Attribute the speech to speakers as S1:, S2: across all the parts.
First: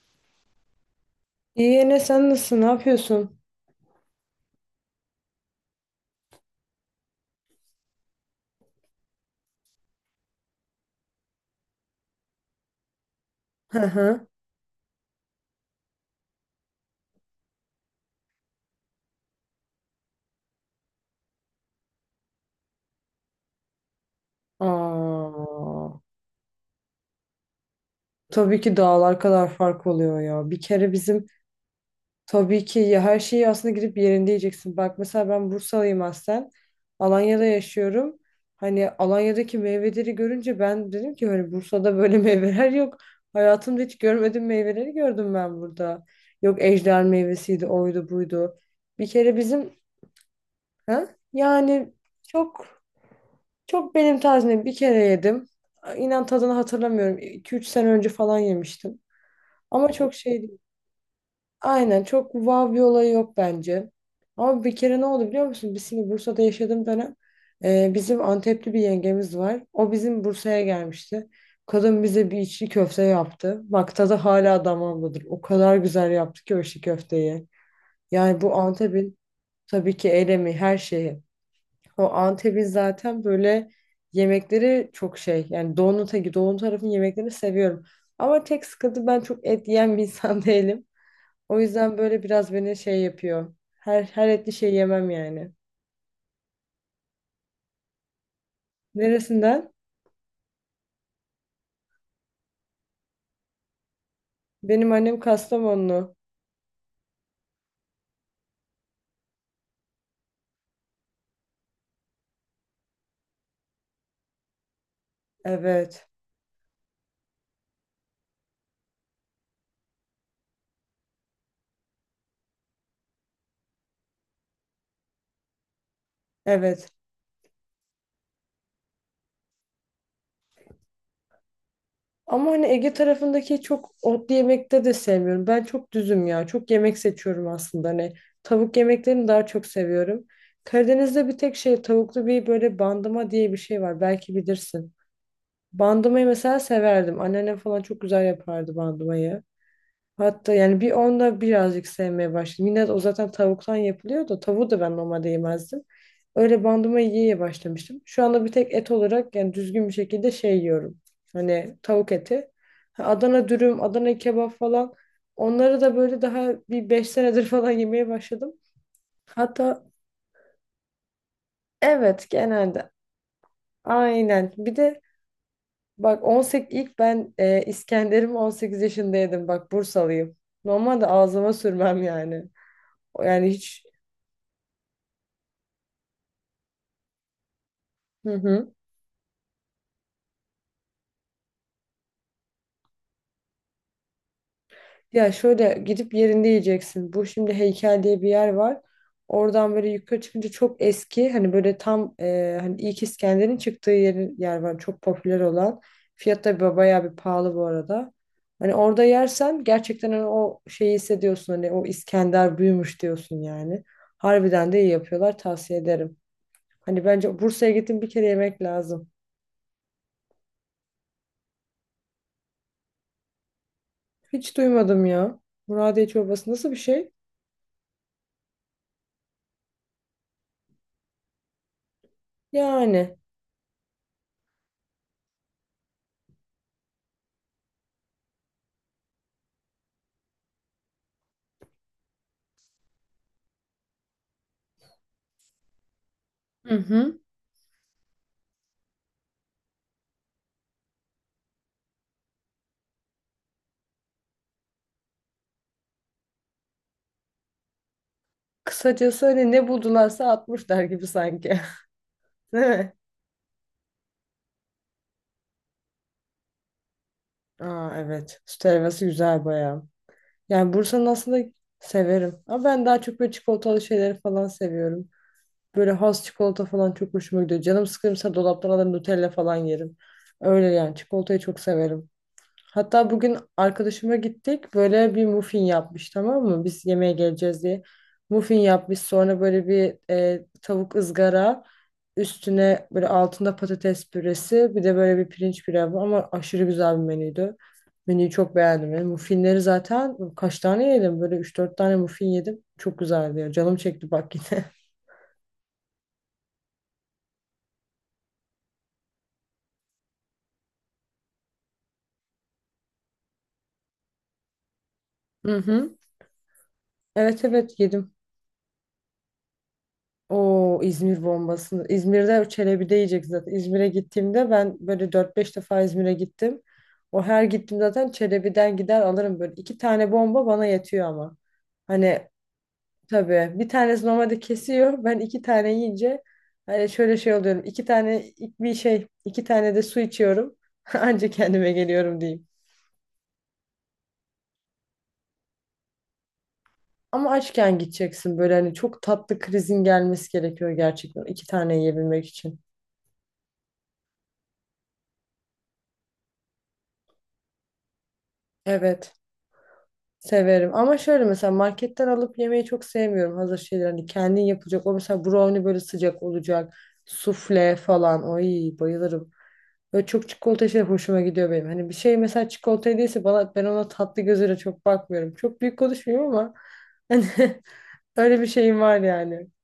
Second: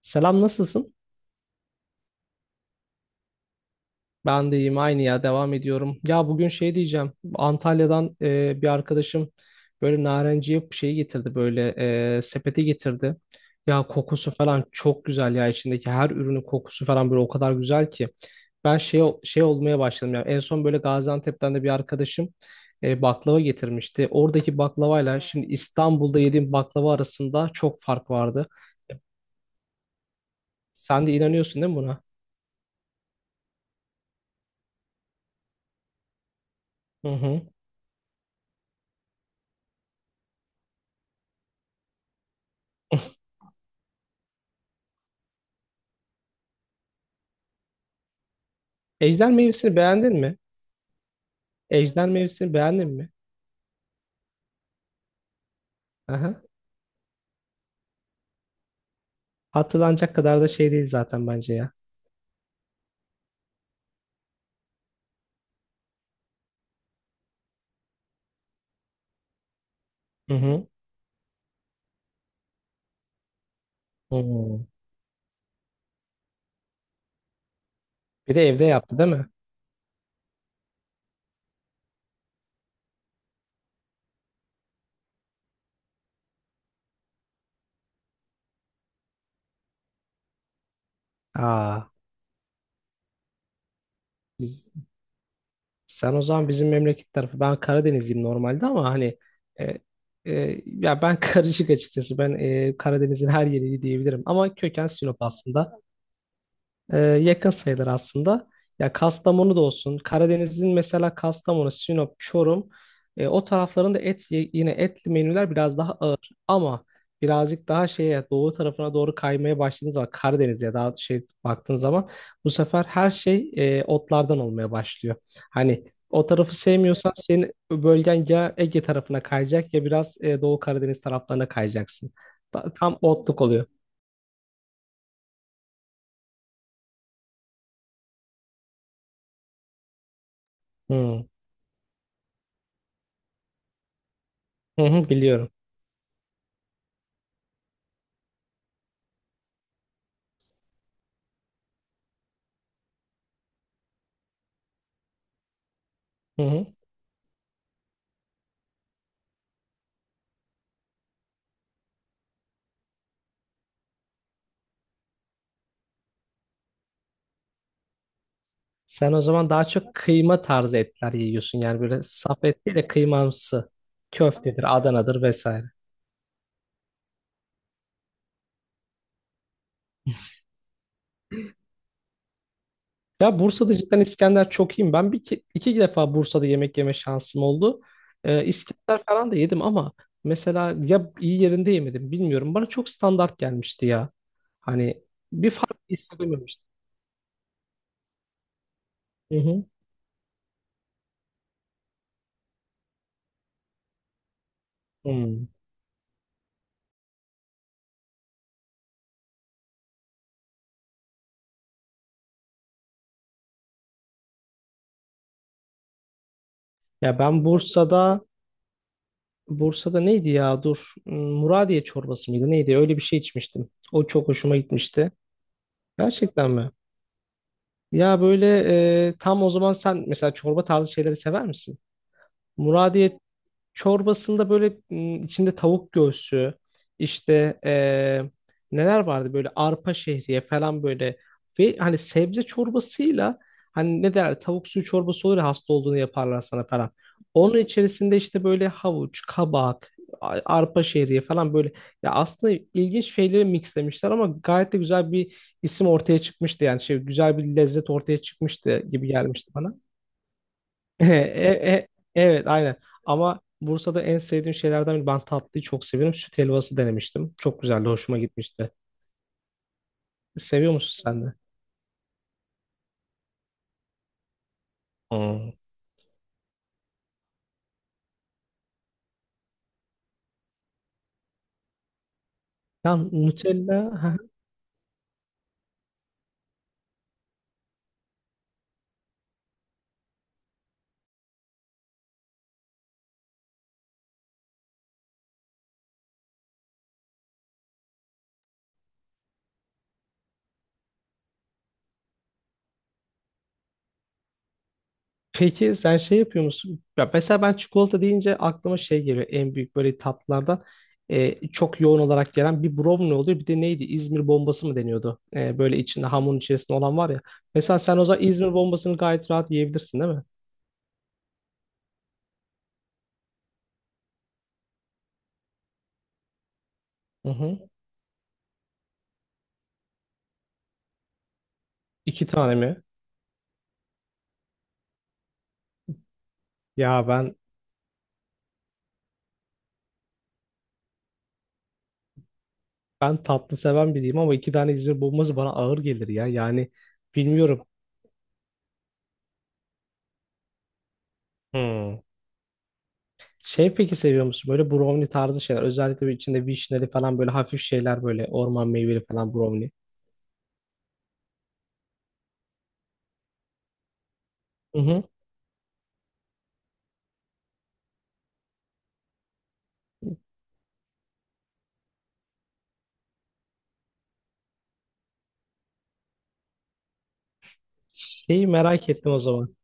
S1: Selam, nasılsın?
S2: İyi Ene, sen nasılsın? Ne yapıyorsun?
S1: Ben de iyiyim, aynı ya, devam ediyorum. Ya bugün şey diyeceğim. Antalya'dan bir arkadaşım böyle narenciye şeyi getirdi, böyle sepeti getirdi.
S2: Hı
S1: Ya
S2: hı.
S1: kokusu falan çok güzel ya, içindeki her ürünün kokusu falan böyle o kadar güzel ki. Ben şey olmaya başladım ya. En son böyle Gaziantep'ten de bir arkadaşım baklava getirmişti. Oradaki baklavayla şimdi
S2: Aa,
S1: İstanbul'da yediğim baklava arasında çok fark vardı.
S2: tabii ki dağlar kadar fark oluyor ya. Bir kere
S1: Sen de
S2: bizim
S1: inanıyorsun değil mi buna?
S2: tabii ki ya, her şeyi aslında gidip yerinde yiyeceksin. Bak mesela ben Bursalıyım aslen.
S1: Hı hı.
S2: Alanya'da yaşıyorum. Hani Alanya'daki meyveleri görünce ben dedim ki hani Bursa'da böyle meyveler yok. Hayatımda hiç görmediğim meyveleri gördüm ben burada. Yok ejder meyvesiydi, oydu, buydu. Bir
S1: Ejder
S2: kere bizim,
S1: meyvesini beğendin mi?
S2: ha? Yani
S1: Ejder Mevsim'i
S2: çok
S1: beğendin mi?
S2: Çok benim tarzımda bir kere yedim. İnan
S1: Aha.
S2: tadını hatırlamıyorum. 2-3 sene önce falan yemiştim. Ama çok
S1: Hatırlanacak kadar
S2: şey
S1: da
S2: değil.
S1: şey değil zaten, bence ya.
S2: Aynen, çok wow bir olayı yok bence. Ama bir kere ne oldu biliyor musun? Biz şimdi Bursa'da yaşadığım dönem bizim Antepli bir yengemiz var. O bizim
S1: Hı
S2: Bursa'ya
S1: hı.
S2: gelmişti. Kadın bize bir içli köfte yaptı. Bak tadı hala
S1: Hmm.
S2: damağımdadır. O kadar güzel yaptı ki o içli köfteyi.
S1: Bir
S2: Yani
S1: de
S2: bu
S1: evde yaptı değil
S2: Antep'in,
S1: mi?
S2: tabii ki elemi, her şeyi. O Antep'in zaten böyle yemekleri çok şey. Yani doğunun teki, doğu tarafın yemeklerini seviyorum. Ama tek sıkıntı, ben çok et yiyen bir insan değilim. O
S1: Aa,
S2: yüzden böyle biraz beni şey yapıyor. Her etli
S1: biz,
S2: şey yemem yani.
S1: sen o zaman bizim memleket tarafı. Ben Karadenizliyim normalde, ama hani
S2: Neresinden?
S1: e, ya ben karışık açıkçası. Ben Karadeniz'in her yerini diyebilirim. Ama köken
S2: Benim
S1: Sinop
S2: annem
S1: aslında.
S2: Kastamonlu.
S1: Yakın sayılır aslında. Ya Kastamonu da olsun. Karadeniz'in mesela Kastamonu, Sinop, Çorum o taraflarında yine etli menüler biraz daha
S2: Evet.
S1: ağır. Ama birazcık daha şeye, doğu tarafına doğru kaymaya başladığınız zaman, Karadeniz'e daha şey baktığın zaman bu sefer her şey otlardan olmaya başlıyor. Hani o tarafı
S2: Evet.
S1: sevmiyorsan senin bölgen ya Ege tarafına kayacak ya biraz Doğu Karadeniz taraflarına kayacaksın.
S2: Ama hani
S1: Ta-
S2: Ege
S1: tam otluk
S2: tarafındaki
S1: oluyor.
S2: çok otlu yemekte de sevmiyorum. Ben çok düzüm ya. Çok yemek seçiyorum aslında. Hani tavuk yemeklerini daha çok seviyorum.
S1: Hı.
S2: Karadeniz'de bir tek şey, tavuklu bir böyle bandıma diye bir şey var. Belki
S1: Hı
S2: bilirsin.
S1: hı, biliyorum.
S2: Bandımayı mesela severdim. Anneannem falan çok güzel yapardı bandımayı. Hatta yani bir onda birazcık sevmeye başladım. Yine de o zaten tavuktan yapılıyor da tavuğu da ben normalde yemezdim.
S1: Hı
S2: Öyle
S1: hı.
S2: bandıma yiye başlamıştım. Şu anda bir tek et olarak yani düzgün bir şekilde şey yiyorum. Hani tavuk eti. Ha, Adana dürüm, Adana kebap falan. Onları da böyle daha bir 5 senedir falan yemeye başladım.
S1: Sen o zaman daha
S2: Hatta
S1: çok kıyma tarzı etler yiyorsun. Yani böyle
S2: evet,
S1: saf et değil de
S2: genelde.
S1: kıymamsı.
S2: Aynen. Bir
S1: Köftedir,
S2: de
S1: Adana'dır, vesaire.
S2: bak, 18, ilk ben, İskender'imi 18 yaşındaydım. Bak Bursalıyım. Normalde ağzıma sürmem yani. O,
S1: Ya
S2: yani
S1: Bursa'da
S2: hiç.
S1: cidden İskender çok iyiyim. Ben bir iki, iki defa Bursa'da yemek yeme şansım oldu.
S2: Hı hı.
S1: İskender falan da yedim ama mesela ya iyi yerinde yemedim bilmiyorum. Bana çok standart gelmişti ya. Hani
S2: Ya
S1: bir
S2: şöyle
S1: fark
S2: gidip yerinde
S1: hissedememiştim.
S2: yiyeceksin. Bu şimdi heykel diye bir yer var.
S1: Hı hı.
S2: Oradan böyle yukarı çıkınca çok eski, hani böyle tam, hani ilk İskender'in çıktığı yer var. Çok popüler
S1: Hmm.
S2: olan. Fiyat da bayağı bir pahalı bu arada. Hani orada yersen gerçekten hani o şeyi hissediyorsun, hani o İskender büyümüş diyorsun yani. Harbiden de iyi yapıyorlar, tavsiye ederim. Hani
S1: Ya
S2: bence
S1: ben
S2: Bursa'ya gittim bir
S1: Bursa'da
S2: kere yemek lazım.
S1: Bursa'da neydi ya? Dur. Hmm, Muradiye çorbası mıydı? Neydi? Öyle bir şey içmiştim. O çok
S2: Hiç
S1: hoşuma
S2: duymadım
S1: gitmişti.
S2: ya. Muradiye çorbası
S1: Gerçekten
S2: nasıl
S1: mi?
S2: bir şey?
S1: Ya böyle tam o zaman sen mesela çorba tarzı şeyleri sever misin?
S2: Yani.
S1: Muradiye Çorbasında böyle içinde tavuk göğsü, işte neler vardı, böyle arpa şehriye falan, böyle ve hani sebze çorbasıyla, hani ne derler, tavuk suyu çorbası olur ya, hasta olduğunu yaparlar sana
S2: Hı
S1: falan.
S2: hı.
S1: Onun içerisinde işte böyle havuç, kabak, arpa şehriye falan, böyle ya, aslında ilginç şeyleri mixlemişler ama gayet de güzel bir isim ortaya çıkmıştı yani, şey, güzel bir lezzet ortaya çıkmıştı gibi
S2: Kısacası hani
S1: gelmişti
S2: ne
S1: bana.
S2: buldularsa atmışlar gibi
S1: E-
S2: sanki.
S1: e- e- evet,
S2: Değil
S1: aynen.
S2: mi?
S1: Ama Bursa'da en sevdiğim şeylerden biri. Ben tatlıyı çok seviyorum. Süt helvası denemiştim. Çok güzeldi.
S2: Aa,
S1: Hoşuma
S2: evet. Süt
S1: gitmişti.
S2: helvası güzel bayağı.
S1: Seviyor
S2: Yani
S1: musun
S2: Bursa'nın
S1: sen de?
S2: aslında severim. Ama ben daha çok böyle çikolatalı şeyleri falan seviyorum.
S1: Hmm.
S2: Böyle has çikolata falan çok hoşuma gidiyor. Canım sıkılırsa dolaptan alır Nutella falan yerim. Öyle yani, çikolatayı çok severim.
S1: Ya
S2: Hatta bugün
S1: Nutella.
S2: arkadaşıma gittik. Böyle bir muffin yapmış, tamam mı? Biz yemeğe geleceğiz diye. Muffin yapmış. Sonra böyle bir, tavuk ızgara. Üstüne böyle, altında patates püresi. Bir de böyle bir pirinç pilavı. Ama aşırı güzel bir menüydü. Menüyü çok beğendim. Yani muffinleri zaten kaç tane yedim? Böyle üç dört tane muffin yedim. Çok güzeldi ya. Canım çekti bak yine.
S1: Peki sen şey yapıyor musun? Ya mesela ben çikolata deyince aklıma şey geliyor. En büyük böyle tatlılardan çok yoğun olarak gelen bir brownie oluyor. Bir de neydi? İzmir bombası mı deniyordu?
S2: Hı
S1: Böyle
S2: hı.
S1: içinde, hamurun içerisinde olan var ya.
S2: Evet,
S1: Mesela
S2: evet,
S1: sen o
S2: yedim.
S1: zaman İzmir bombasını gayet rahat yiyebilirsin değil mi?
S2: O İzmir bombasını, İzmir'de Çelebi yiyecek zaten. İzmir'e gittiğimde ben böyle dört beş defa İzmir'e gittim. O
S1: Hı
S2: her
S1: hı.
S2: gittim zaten Çelebi'den gider alırım böyle. İki tane bomba bana yetiyor ama.
S1: İki
S2: Hani
S1: tane mi?
S2: tabii bir tanesi normalde kesiyor. Ben iki tane yiyince hani
S1: Ya
S2: şöyle şey
S1: ben
S2: oluyorum. İki tane bir şey, iki tane de su içiyorum. Anca kendime geliyorum diyeyim.
S1: Ben tatlı seven biriyim ama iki tane İzmir bombası bana ağır gelir ya. Yani
S2: Ama
S1: bilmiyorum.
S2: açken gideceksin, böyle hani çok tatlı krizin gelmesi gerekiyor gerçekten iki tane
S1: Hmm.
S2: yiyebilmek için.
S1: Şey, peki seviyor musun böyle brownie tarzı şeyler? Özellikle bir içinde vişneli falan, böyle hafif şeyler, böyle orman meyveli
S2: Evet.
S1: falan brownie.
S2: Severim ama şöyle, mesela marketten alıp yemeyi çok sevmiyorum hazır şeyler, hani kendin
S1: Hı
S2: yapacak. O
S1: hı.
S2: mesela brownie böyle sıcak olacak, sufle falan, oy bayılırım. Böyle çok çikolata şey hoşuma gidiyor benim. Hani bir şey mesela çikolata değilse bana, ben ona tatlı gözüyle çok bakmıyorum, çok büyük konuşmuyorum ama hani, öyle bir
S1: Şeyi
S2: şeyim
S1: merak
S2: var
S1: ettim o
S2: yani.
S1: zaman.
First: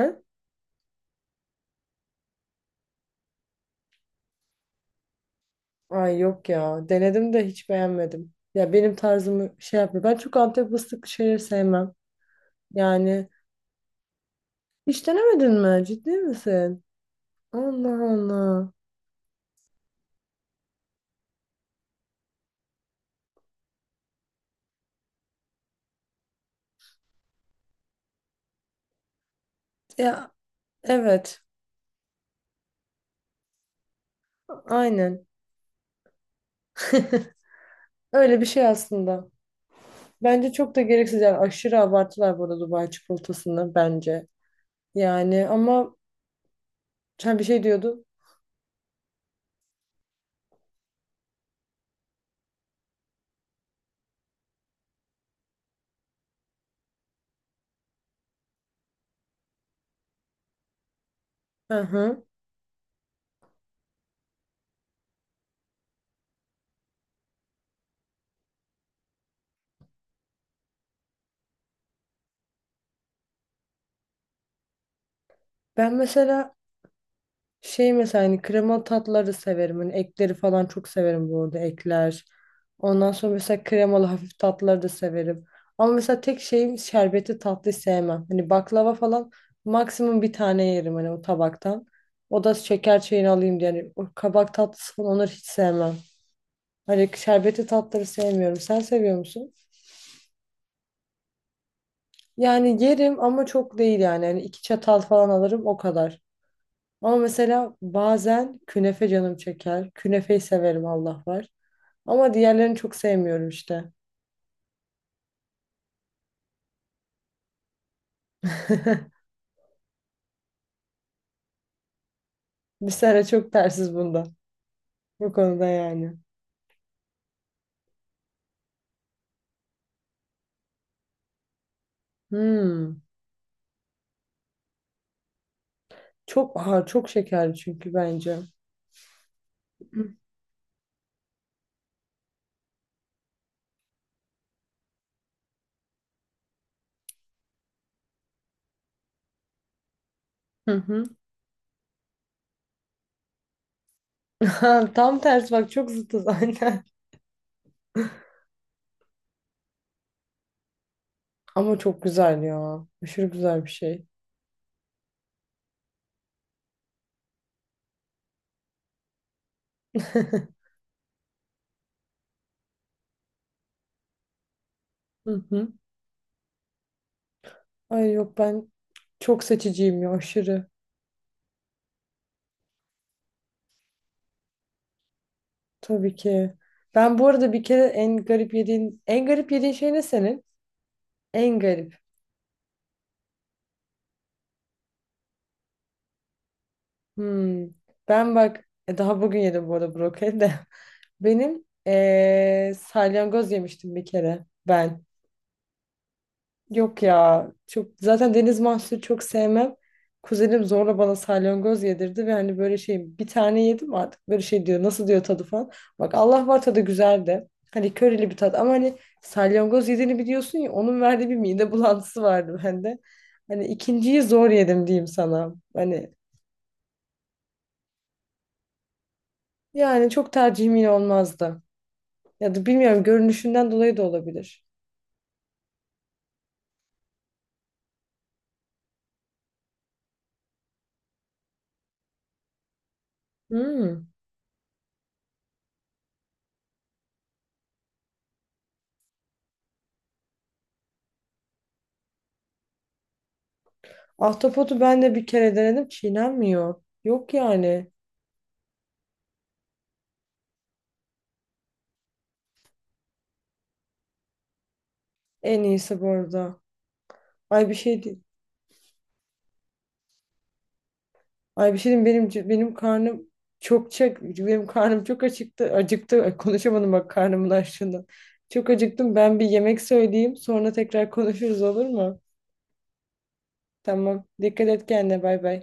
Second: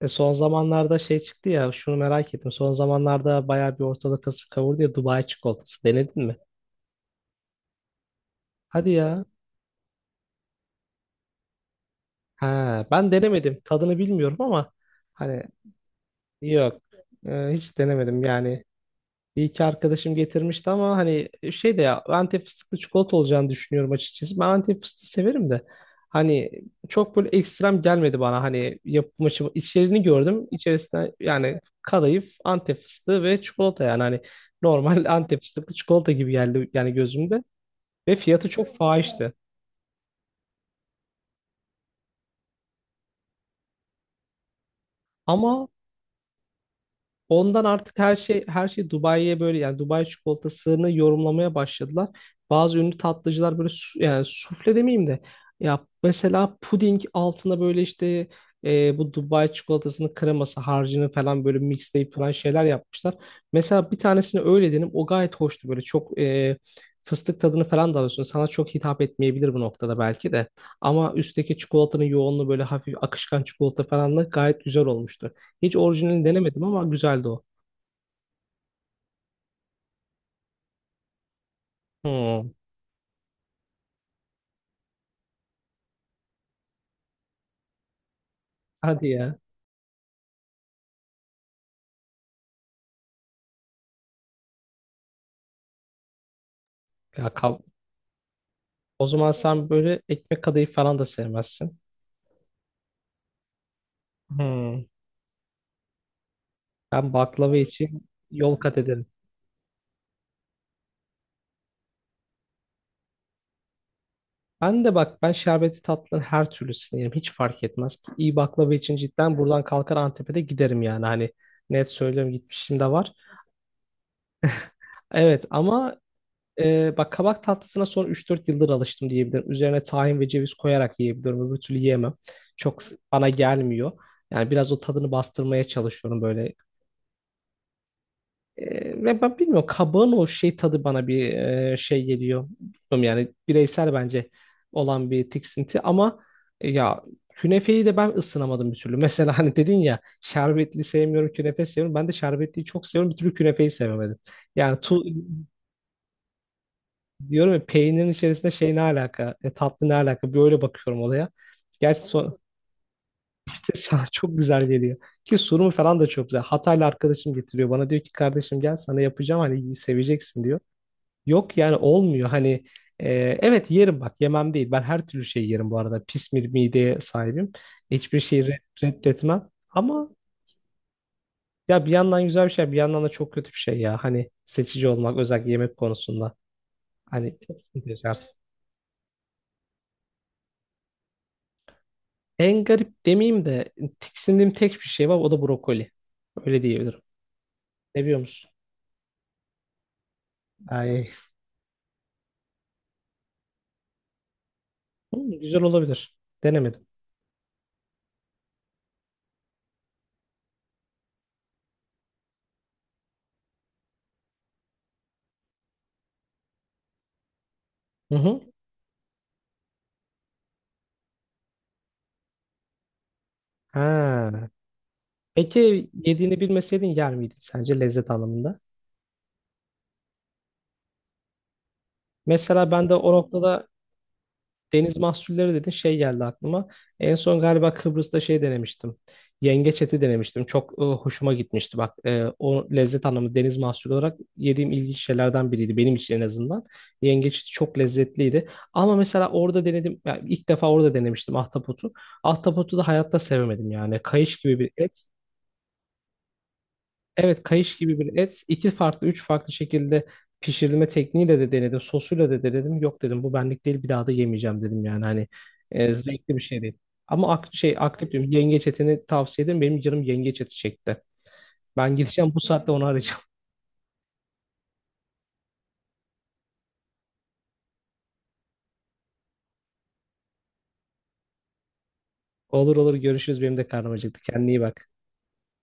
S1: Son zamanlarda şey çıktı ya, şunu merak ettim. Son zamanlarda bayağı bir ortalık kasıp kavurdu ya, Dubai çikolatası.
S2: Ay
S1: Denedin mi?
S2: yok ya, denedim de hiç beğenmedim ya,
S1: Hadi
S2: benim
S1: ya.
S2: tarzımı şey yapmıyor, ben çok Antep fıstıklı şeyleri sevmem
S1: Ha, ben
S2: yani.
S1: denemedim. Tadını bilmiyorum ama
S2: Hiç
S1: hani
S2: denemedin mi, ciddi
S1: yok.
S2: misin?
S1: Hiç
S2: Allah
S1: denemedim yani.
S2: Allah.
S1: Bir iki arkadaşım getirmişti ama hani şey de, ya, Antep fıstıklı çikolata olacağını düşünüyorum açıkçası. Ben Antep fıstığı severim de, hani, çok böyle ekstrem gelmedi bana. Hani yapım aşımı, içeriğini
S2: Ya
S1: gördüm. İçerisinde
S2: evet,
S1: yani kadayıf, Antep fıstığı ve çikolata, yani hani normal
S2: aynen.
S1: Antep fıstıklı çikolata gibi geldi yani gözümde, ve
S2: Öyle bir
S1: fiyatı
S2: şey
S1: çok
S2: aslında.
S1: fahişti.
S2: Bence çok da gereksiz, yani aşırı abartılar burada Dubai çikolatasını bence. Yani
S1: Ama
S2: ama sen bir şey
S1: Ondan artık
S2: diyordun.
S1: her şey Dubai'ye böyle, yani Dubai çikolatasını yorumlamaya başladılar. Bazı ünlü tatlıcılar böyle yani sufle demeyeyim de, ya mesela puding altına böyle işte bu Dubai çikolatasının kreması, harcını falan böyle
S2: Hı
S1: mixleyip
S2: hı.
S1: falan şeyler yapmışlar. Mesela bir tanesini öyle dedim, o gayet hoştu, böyle çok fıstık tadını falan da alıyorsun. Sana çok hitap etmeyebilir bu noktada belki de. Ama üstteki çikolatanın yoğunluğu, böyle hafif akışkan çikolata falanla, gayet güzel olmuştu. Hiç
S2: Ben
S1: orijinalini
S2: mesela,
S1: denemedim ama güzeldi o.
S2: şey mesela, hani kremalı tatları severim. Hani ekleri falan çok severim bu arada, ekler.
S1: Hmm.
S2: Ondan sonra mesela kremalı hafif tatları da severim. Ama mesela tek şeyim, şerbetli tatlı sevmem. Hani baklava
S1: Hadi
S2: falan
S1: ya.
S2: maksimum bir tane yerim hani o tabaktan. O da şeker çayını alayım diye. Yani o kabak tatlısı falan, onları hiç sevmem. Hani
S1: Ya kab-
S2: şerbetli tatları sevmiyorum. Sen
S1: O
S2: seviyor
S1: zaman
S2: musun?
S1: sen böyle ekmek kadayıf falan da sevmezsin.
S2: Yani yerim ama çok değil yani. Hani iki
S1: Hmm.
S2: çatal falan alırım o kadar.
S1: Ben
S2: Ama
S1: baklava
S2: mesela
S1: için yol
S2: bazen
S1: kat ederim.
S2: künefe canım çeker. Künefeyi severim Allah var. Ama diğerlerini çok sevmiyorum işte.
S1: Ben de bak, ben şerbetli tatlıları her türlüsünü yerim. Hiç fark etmez ki. İyi baklava için cidden buradan kalkar Antep'e de giderim yani. Hani net söylüyorum, gitmişim de
S2: Bir
S1: var.
S2: sene çok tersiz bunda. Bu
S1: Evet
S2: konuda
S1: ama
S2: yani.
S1: Bak, kabak tatlısına son 3-4 yıldır alıştım diyebilirim. Üzerine tahin ve ceviz koyarak yiyebiliyorum. Öbür türlü yiyemem. Çok
S2: Hmm.
S1: bana gelmiyor. Yani biraz o tadını bastırmaya çalışıyorum böyle.
S2: Çok, aha, çok şekerli çünkü bence.
S1: Ve ben bilmiyorum, kabağın o şey tadı bana bir şey geliyor. Bilmiyorum yani, bireysel bence olan bir tiksinti ama ya, künefeyi de ben ısınamadım bir türlü. Mesela hani dedin ya
S2: Hı
S1: şerbetli
S2: hı.
S1: sevmiyorum, künefe seviyorum. Ben de şerbetliyi çok seviyorum, bir türlü künefeyi sevemedim. Yani
S2: Tam tersi bak, çok zıtız aynen.
S1: diyorum ya, peynirin içerisinde şey, ne alaka? Tatlı ne alaka? Böyle bakıyorum olaya.
S2: Ama çok
S1: Gerçi son,
S2: güzel ya. Aşırı güzel bir
S1: sana
S2: şey.
S1: çok güzel geliyor. Ki sunumu falan da çok güzel. Hataylı arkadaşım getiriyor, bana diyor ki, kardeşim gel sana yapacağım, hani seveceksin diyor. Yok yani, olmuyor hani, e, evet yerim, bak, yemem değil. Ben her türlü
S2: Hı
S1: şey
S2: hı.
S1: yerim bu arada. Pis bir mideye sahibim.
S2: Ay
S1: Hiçbir
S2: yok,
S1: şeyi
S2: ben çok
S1: reddetmem.
S2: seçiciyim
S1: Ama
S2: ya, aşırı.
S1: ya, bir yandan güzel bir şey, bir yandan da çok kötü bir şey ya, hani seçici olmak özellikle yemek
S2: Tabii
S1: konusunda.
S2: ki. Ben bu
S1: Hani
S2: arada bir
S1: çok
S2: kere,
S1: sıkıntı yaşarsın.
S2: en garip yediğin şey ne senin? En garip.
S1: En garip demeyeyim de, tiksindiğim tek bir şey var, o da brokoli. Öyle diyebilirim.
S2: Hmm.
S1: Ne biliyor
S2: Ben
S1: musun?
S2: bak, daha bugün yedim bu arada brokoli de.
S1: Ay.
S2: Benim salyangoz yemiştim bir kere ben.
S1: Hı, güzel olabilir. Denemedim.
S2: Yok ya, çok zaten deniz mahsulü çok sevmem. Kuzenim zorla bana salyangoz yedirdi ve hani böyle şey, bir tane yedim artık, böyle şey diyor nasıl diyor tadı falan. Bak Allah var, tadı güzeldi. Hani
S1: Hı
S2: körili bir
S1: hı.
S2: tat ama hani, salyangoz yediğini biliyorsun ya, onun verdiği bir mide bulantısı vardı bende. Hani ikinciyi zor
S1: Ha.
S2: yedim diyeyim sana.
S1: Peki
S2: Hani
S1: yediğini bilmeseydin yer miydin sence, lezzet anlamında?
S2: yani çok tercihim olmazdı. Ya
S1: Mesela
S2: da
S1: ben de
S2: bilmiyorum,
S1: o noktada.
S2: görünüşünden dolayı da olabilir.
S1: Deniz mahsulleri dedin, şey geldi aklıma. En son galiba Kıbrıs'ta şey denemiştim. Yengeç eti denemiştim. Çok hoşuma gitmişti. Bak, o lezzet anlamı deniz mahsulü
S2: Hmm.
S1: olarak yediğim ilginç şeylerden biriydi. Benim için en azından. Yengeç eti çok lezzetliydi. Ama mesela orada denedim. Yani ilk defa orada denemiştim ahtapotu. Ahtapotu da hayatta sevemedim yani. Kayış gibi bir
S2: Ahtapotu ben
S1: et.
S2: de bir kere denedim, çiğnenmiyor. Yok
S1: Evet, kayış
S2: yani.
S1: gibi bir et. İki farklı, üç farklı şekilde pişirilme tekniğiyle de denedim. Sosuyla da denedim. Yok dedim, bu benlik değil, bir daha da yemeyeceğim dedim, yani hani
S2: En iyisi bu
S1: zevkli bir
S2: arada.
S1: şey değil. Ama ak
S2: Ay bir
S1: şey,
S2: şey
S1: akrep
S2: değil.
S1: diyorum, yengeç etini tavsiye ederim. Benim canım yengeç eti çekti.
S2: Ay bir şey
S1: Ben
S2: diyeyim,
S1: gideceğim bu saatte
S2: benim
S1: onu arayacağım.
S2: karnım çok çek, benim karnım çok acıktı. Acıktı. Ay, konuşamadım bak karnımın açlığından. Çok acıktım. Ben bir yemek söyleyeyim. Sonra tekrar konuşuruz, olur mu?
S1: Olur olur, görüşürüz, benim de karnım acıktı.
S2: Tamam.
S1: Kendine iyi
S2: Dikkat et
S1: bak.
S2: kendine. Bay bay.